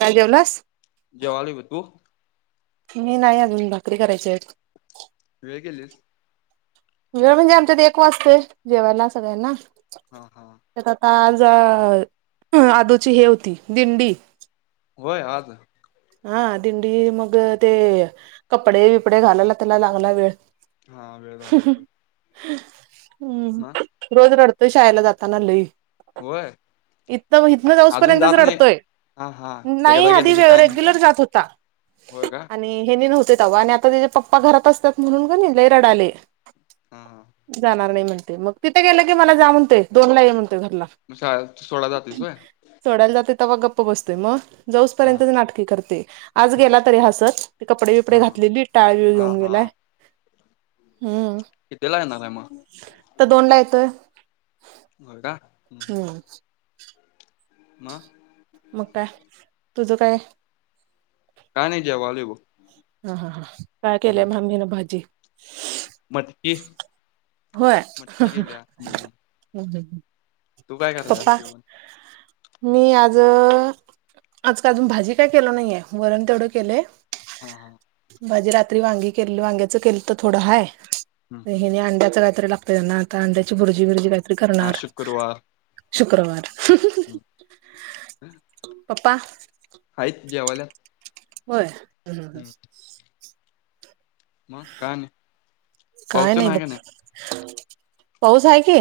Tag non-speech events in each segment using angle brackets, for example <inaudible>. काय जेवलास जेवायलो बघ तू. मी नाही अजून भाकरी करायचे आहेत. वेळ केेलीस? वेळ म्हणजे आमच्यात एक वाजतोय जेवायला सगळ्यांना हा हा. त्यात आता आज आदूची हे होती दिंडी. होय आज? हा दिंडी मग ते कपडे बिपडे घालायला त्याला लागला वेळ. हा वेळ झाला असेल. हम्म मग रोज रडतोय शाळेला जाताना लई. होय इथ इथन जाऊस अजून पर्यंतच जात नाही रडतोय हा हा नाही एकदा आधी गेलं की व्ये काय नाही का उलट जात होता होय का आणि हेणी न्हवते तवा आणि आत आता त्याचे पप्पा घरात असतात म्हणून कणी लई रडालय. हां हां. जाणार नाही म्हणतोय मग तिथे गेलं की मला जा म्हणतोय दोन ला ये म्हणतोय घरला. म शाळेत सोडायला जातीस व्हय? सोडायला जातोय तवा गप्प बसतोय म जाऊस हा पर्यंतच हा नाटक की करतय आज गेला तरी हासत ते कपडे बिपडे हा घातलेली टाळबीळ हा घेऊन गेलाय हा हम्म कितीला येणार आहे मग त दोनला येतोय. ओरडा हम्म. मं? मग काय? तुझं काय? काय नाही जेवालोय बघ. हां हां हां हां काय केलंय हम्म मम्मी न भाजी? मटकी होय? मटकी केल्या हम्म तू काय कराल्यास पप्पा जेवण? मी आज-आज काय अजून भाजी काय केलो नाही हाय वरण तेवढं केलंय हा हा. भाजी रात्री वांगी केलेलो वांग्याचं केलंत थोडं हाय हम्म हम्म हेने अंड्याच काहीतरी लागतय त्यांना आता अंड्याची भुर्जी बुरजी काहीतरी आज करणार शुक्रवार शुक्रवार. <inaudible> पप्पा? हायीत जेवाल्यात. होय? मग काय नाही काय पाऊस तेन नाही हाय बघ. का पाऊस आहे की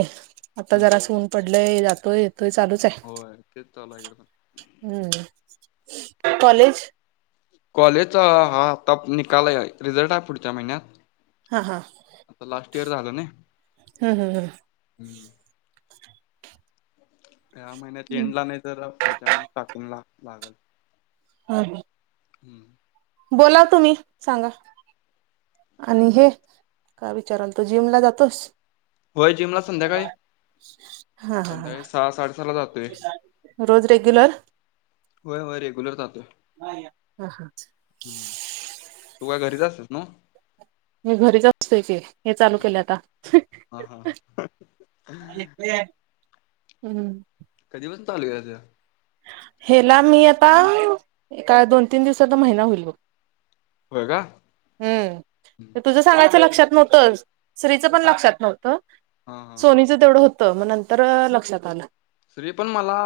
आता हम्म जरास ऊन पडलय जातोय येतोय चालूच हाय होय तेच चालू हाय हिकडं पण. हम्म. कॉलेज? कॉलेजचा हा आता निकाल हाय रिझल्ट हाय पुढच्या महिन्यात हां हां. आता लास्ट इयर झालं नाही. हम्म हम्म हम्म. हम्म. ह्या महिन्यात हम्म एंडला नाही तर पुढच्या महिन्यात स्टार्टिंग ला लागल. <unintelligible> हम्म बोला तुम्ही सांगा आणि हे काय विचारलतो जिमला जातोस होय जिमला संध्याकाळी हा हा हा संध्याकाळी सहा साडे सहा ला जातोय रोज रेग्युलर होय होय रेग्युलर जातोय ह हा <unintelligible> हम् तू काय घरीच असतोस नव्ह मी घरीच असतोय की हे चालू केलंय आता.. हं ह हा हा ह न्हाय निघतय काय हम्म कधी पासून चालू केल्यास जाॅब हेला मी आता एका दोन तीन दिवसात महिना होईल बघ होय का हम्म तुझं सांगायचं लक्षात नव्हतंच श्रीच पण लक्षात नव्हतं हा हा सोनीचं तेवढं होतं मग नंतर. अ लक्षात आलं श्री पण मला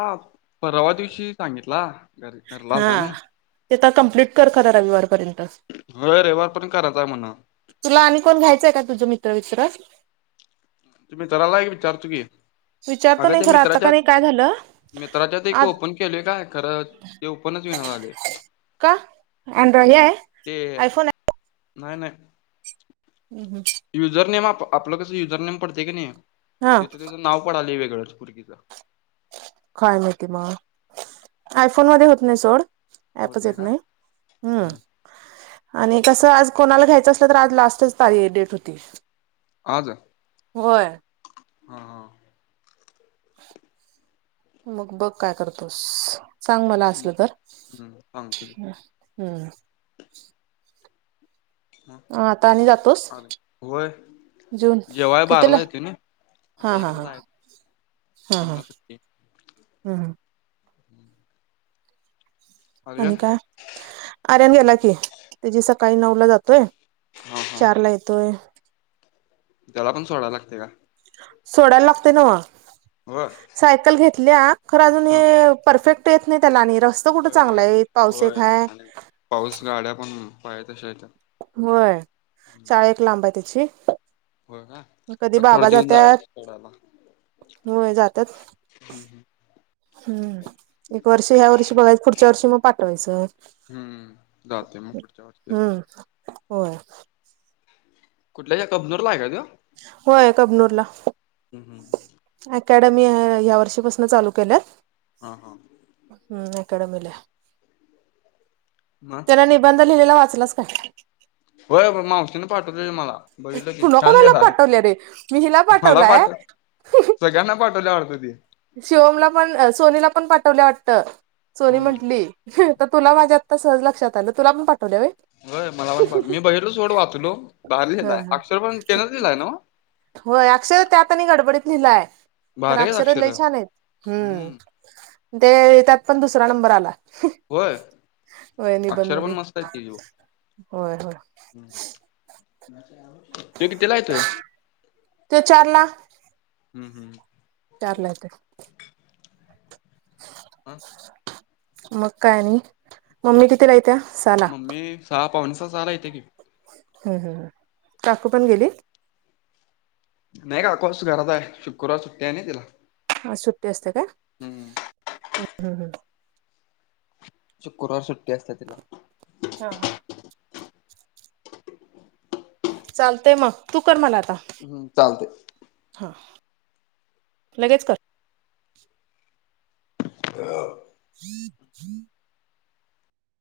परवा दिवशी सांगितला घर अ घरला हा आलता ना ते तर कम्प्लीट कर खरं रविवारपर्यंतच हो रविवार पर्यंत करायचा आहे म्हणं तुला आणि कोण घ्यायचंय का तुझं मित्र वित्र ते मित्राला एक विचारतो की विचारतो अगं नाही ते खरं आता का मित्राच्यात नाही काय झालं मित्राच्यात एक आज ओपन केलय काय खरं ते ओपणच होईना झालय का ॲन्ड हे आहे आयफोन आहे नाही नाही हम् हम् ते युजरनेम आप आपलं कसं युजरनेम पडतय की नाही हा तिथं त्येचं नाव पडालंय वेगळच पोरगीच काय माहिती मग आयफोन मध्ये होत नाही सोड होत ॲपच येत का नाही हम्म आणि कसं आज कोणाला घ्यायचं असलं तर आज लास्टच ता हे डेट होती आज होय हा हा मग बघ काय करतोस सांग मला बघ असलं तर हम्म सांगतो की मग हं आता आणि मग जातोस अर होय जून जेवाय कितीला बाराला येतोय नाही आता हा हा एकला हा हा जायाच तीनला सुट्टी हम आर्यन आणि काय आरयन गेला कि ते जे सकाळी नऊ ला जातोय हा हा चार ला येतोय मग त्याला पण सोडाय लागतय काय सोडायला लागतय न्हवं होय सायकल घेतल्या खरं अजून हा हे परफेक्ट येत नाही त्याला आणि रस्त कुठं होय होय चांगलं होय हाईत पावसात होय ह्या आणि पाऊस गाड्या पण पायजे तश्या येतात होय शाळा एक लांब आहे त्याची हो ना कधी बाबा जात्यात होय जात्यात. हम्म वर्ष ह्या वर्षी बघायचं पुढच्या वर्षी मग पाठवायचं. हम्म जाते मग पुढच्या वर्षी काय हम्म होय कुठल्या ह्या कबनूर ला आहे का तो होय कबनूर ला हम्म हम्म अकॅडमी हाय या वर्षीपासून चालू केल्यात. हा हा हम्म अकॅडमी ला म त्याला निबंध लिहिलेला वाचलाच काय होय मावशीने पाठवलेली मला बघीलकी कुणा छान कुणाला लिहलाय. पाठवल्या रे मी हिला मला पाठवलाय पाठव सगळ्यांना पाठवल्या वाटत ती शिवमला पण सोनीला पण पाठवल्या वाटत सोनी हम्म म्हंटली. तर तुला माझ्या आत्ता सहज लक्षात आलं तुला पण पाठवल्या होय होय मला पण पाट मी बघितलो सोड वाचलो भारी हा लिहिलाय हा अक्षर पण तेनच लिहिलाय नव होय अक्षर त्यातनी गडबडीत लिहिलाय. खरं भारी हैत लय अक्षर छान हैत हम्म ते त्यात पण दुसरा नंबर आला. होय होय निबंध अक्षर पण मध्ये मस्त आहेत तीजी होय होय तो कितीला येतोय. तो चारला हम् हम् चारला येतो. हा मग काय आणि मम्मी किती ला येत्या साहाला मम्मी सहा पावनेसहा सहा ला येत्या की हम्म हम्म काकू पण गेली. नाही काकू आज घरात हाय शुक्रवार सुट्टी आहे ना तिला आज सुट्टी असते काय हम्म हम् हम हम शुक्रवार सुट्टी असते तिला हा हा चालतय मग तू कर म्हणा आता हम्म चालतय. हा लगेच कर <unintelligible> <unintelligible>